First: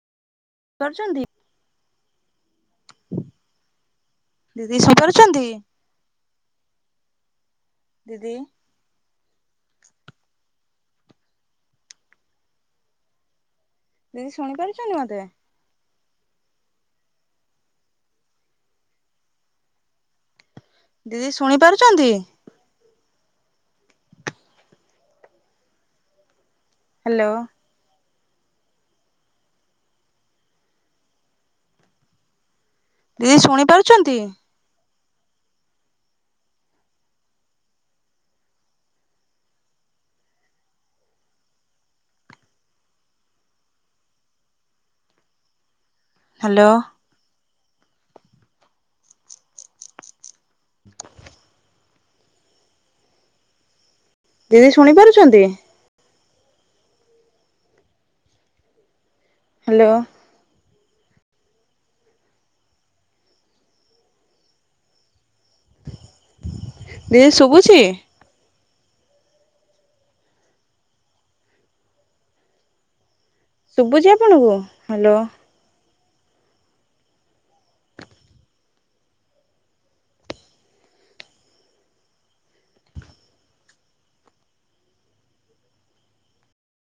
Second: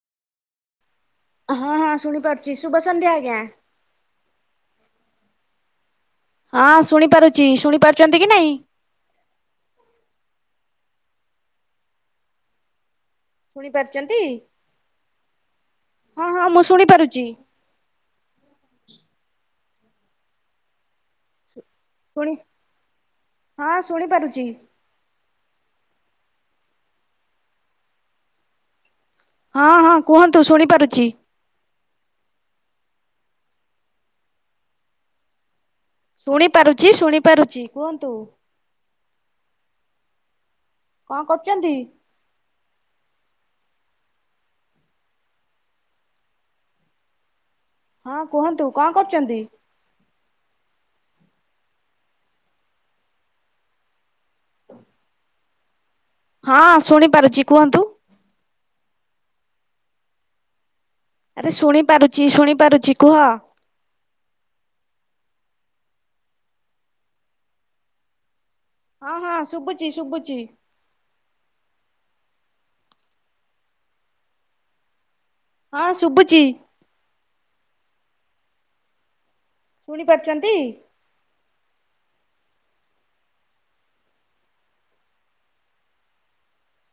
କରଚନ୍ତି। ହଁ ହଁ ଶୁଣିପାରୁଚି ଶୁଭ ସନ୍ଧ୍ୟା ଆଜ୍ଞା। ଦିଦି ଶ ପାରୁଛନ୍ତି। ହଁ ଶୁଣିପାରୁଚି ଶୁଣିପାରୁଚନ୍ତି ଦିଦି କି ନାଇଁ? ଶୁଣି ପାରୁଚନ୍ତି ଦିଦି ଶୁଣି ପାରୁଛନ୍ତି ମତେ ହଁ ହଁ ମୁଁ ଶୁଣିପାରୁଚି। ଦିଦି ଶୁଣି ପାରୁଚନ୍ତି ଶୁଣି ହଁ ଶୁଣି ପାରୁଚି। ହାଲୋ। ହଁ ହଁ କୁହନ୍ତୁ ଶୁଣିପାରୁଚି। ଦିଦି ଶୁଣି ପାରୁଚନ୍ତି ଶୁଣି ପାରୁଚି ଶୁଣି ପାରୁଚି କୁହନ୍ତୁ। ଙ୍କ କରୁଚନ୍ତି? ହାଲୋ। ହଁ କୁହନ୍ତୁ ଙ୍କ କରୁଚନ୍ତି? ଦିଦି ଶୁଣି ପାରୁଚନ୍ତି ହଁ ଶୁଣିପାରୁଚି କୁହନ୍ତୁ। ହାଲୋ। ଆରେ ଶୁଣିପାରୁଚି ଶୁଣିପାରୁଚି କୁହ। ଦିଦି ଶୁଭୁଚି ହଁ ହଁ ଶୁବୁଚି ଶୁବୁଚି। ଶୁବୁଚି ଆପଣଙ୍କୁ ହାଲୋ। ହଁ ଶୁବୁଚି। ଶୁଣି ପାରୁଚନ୍ତି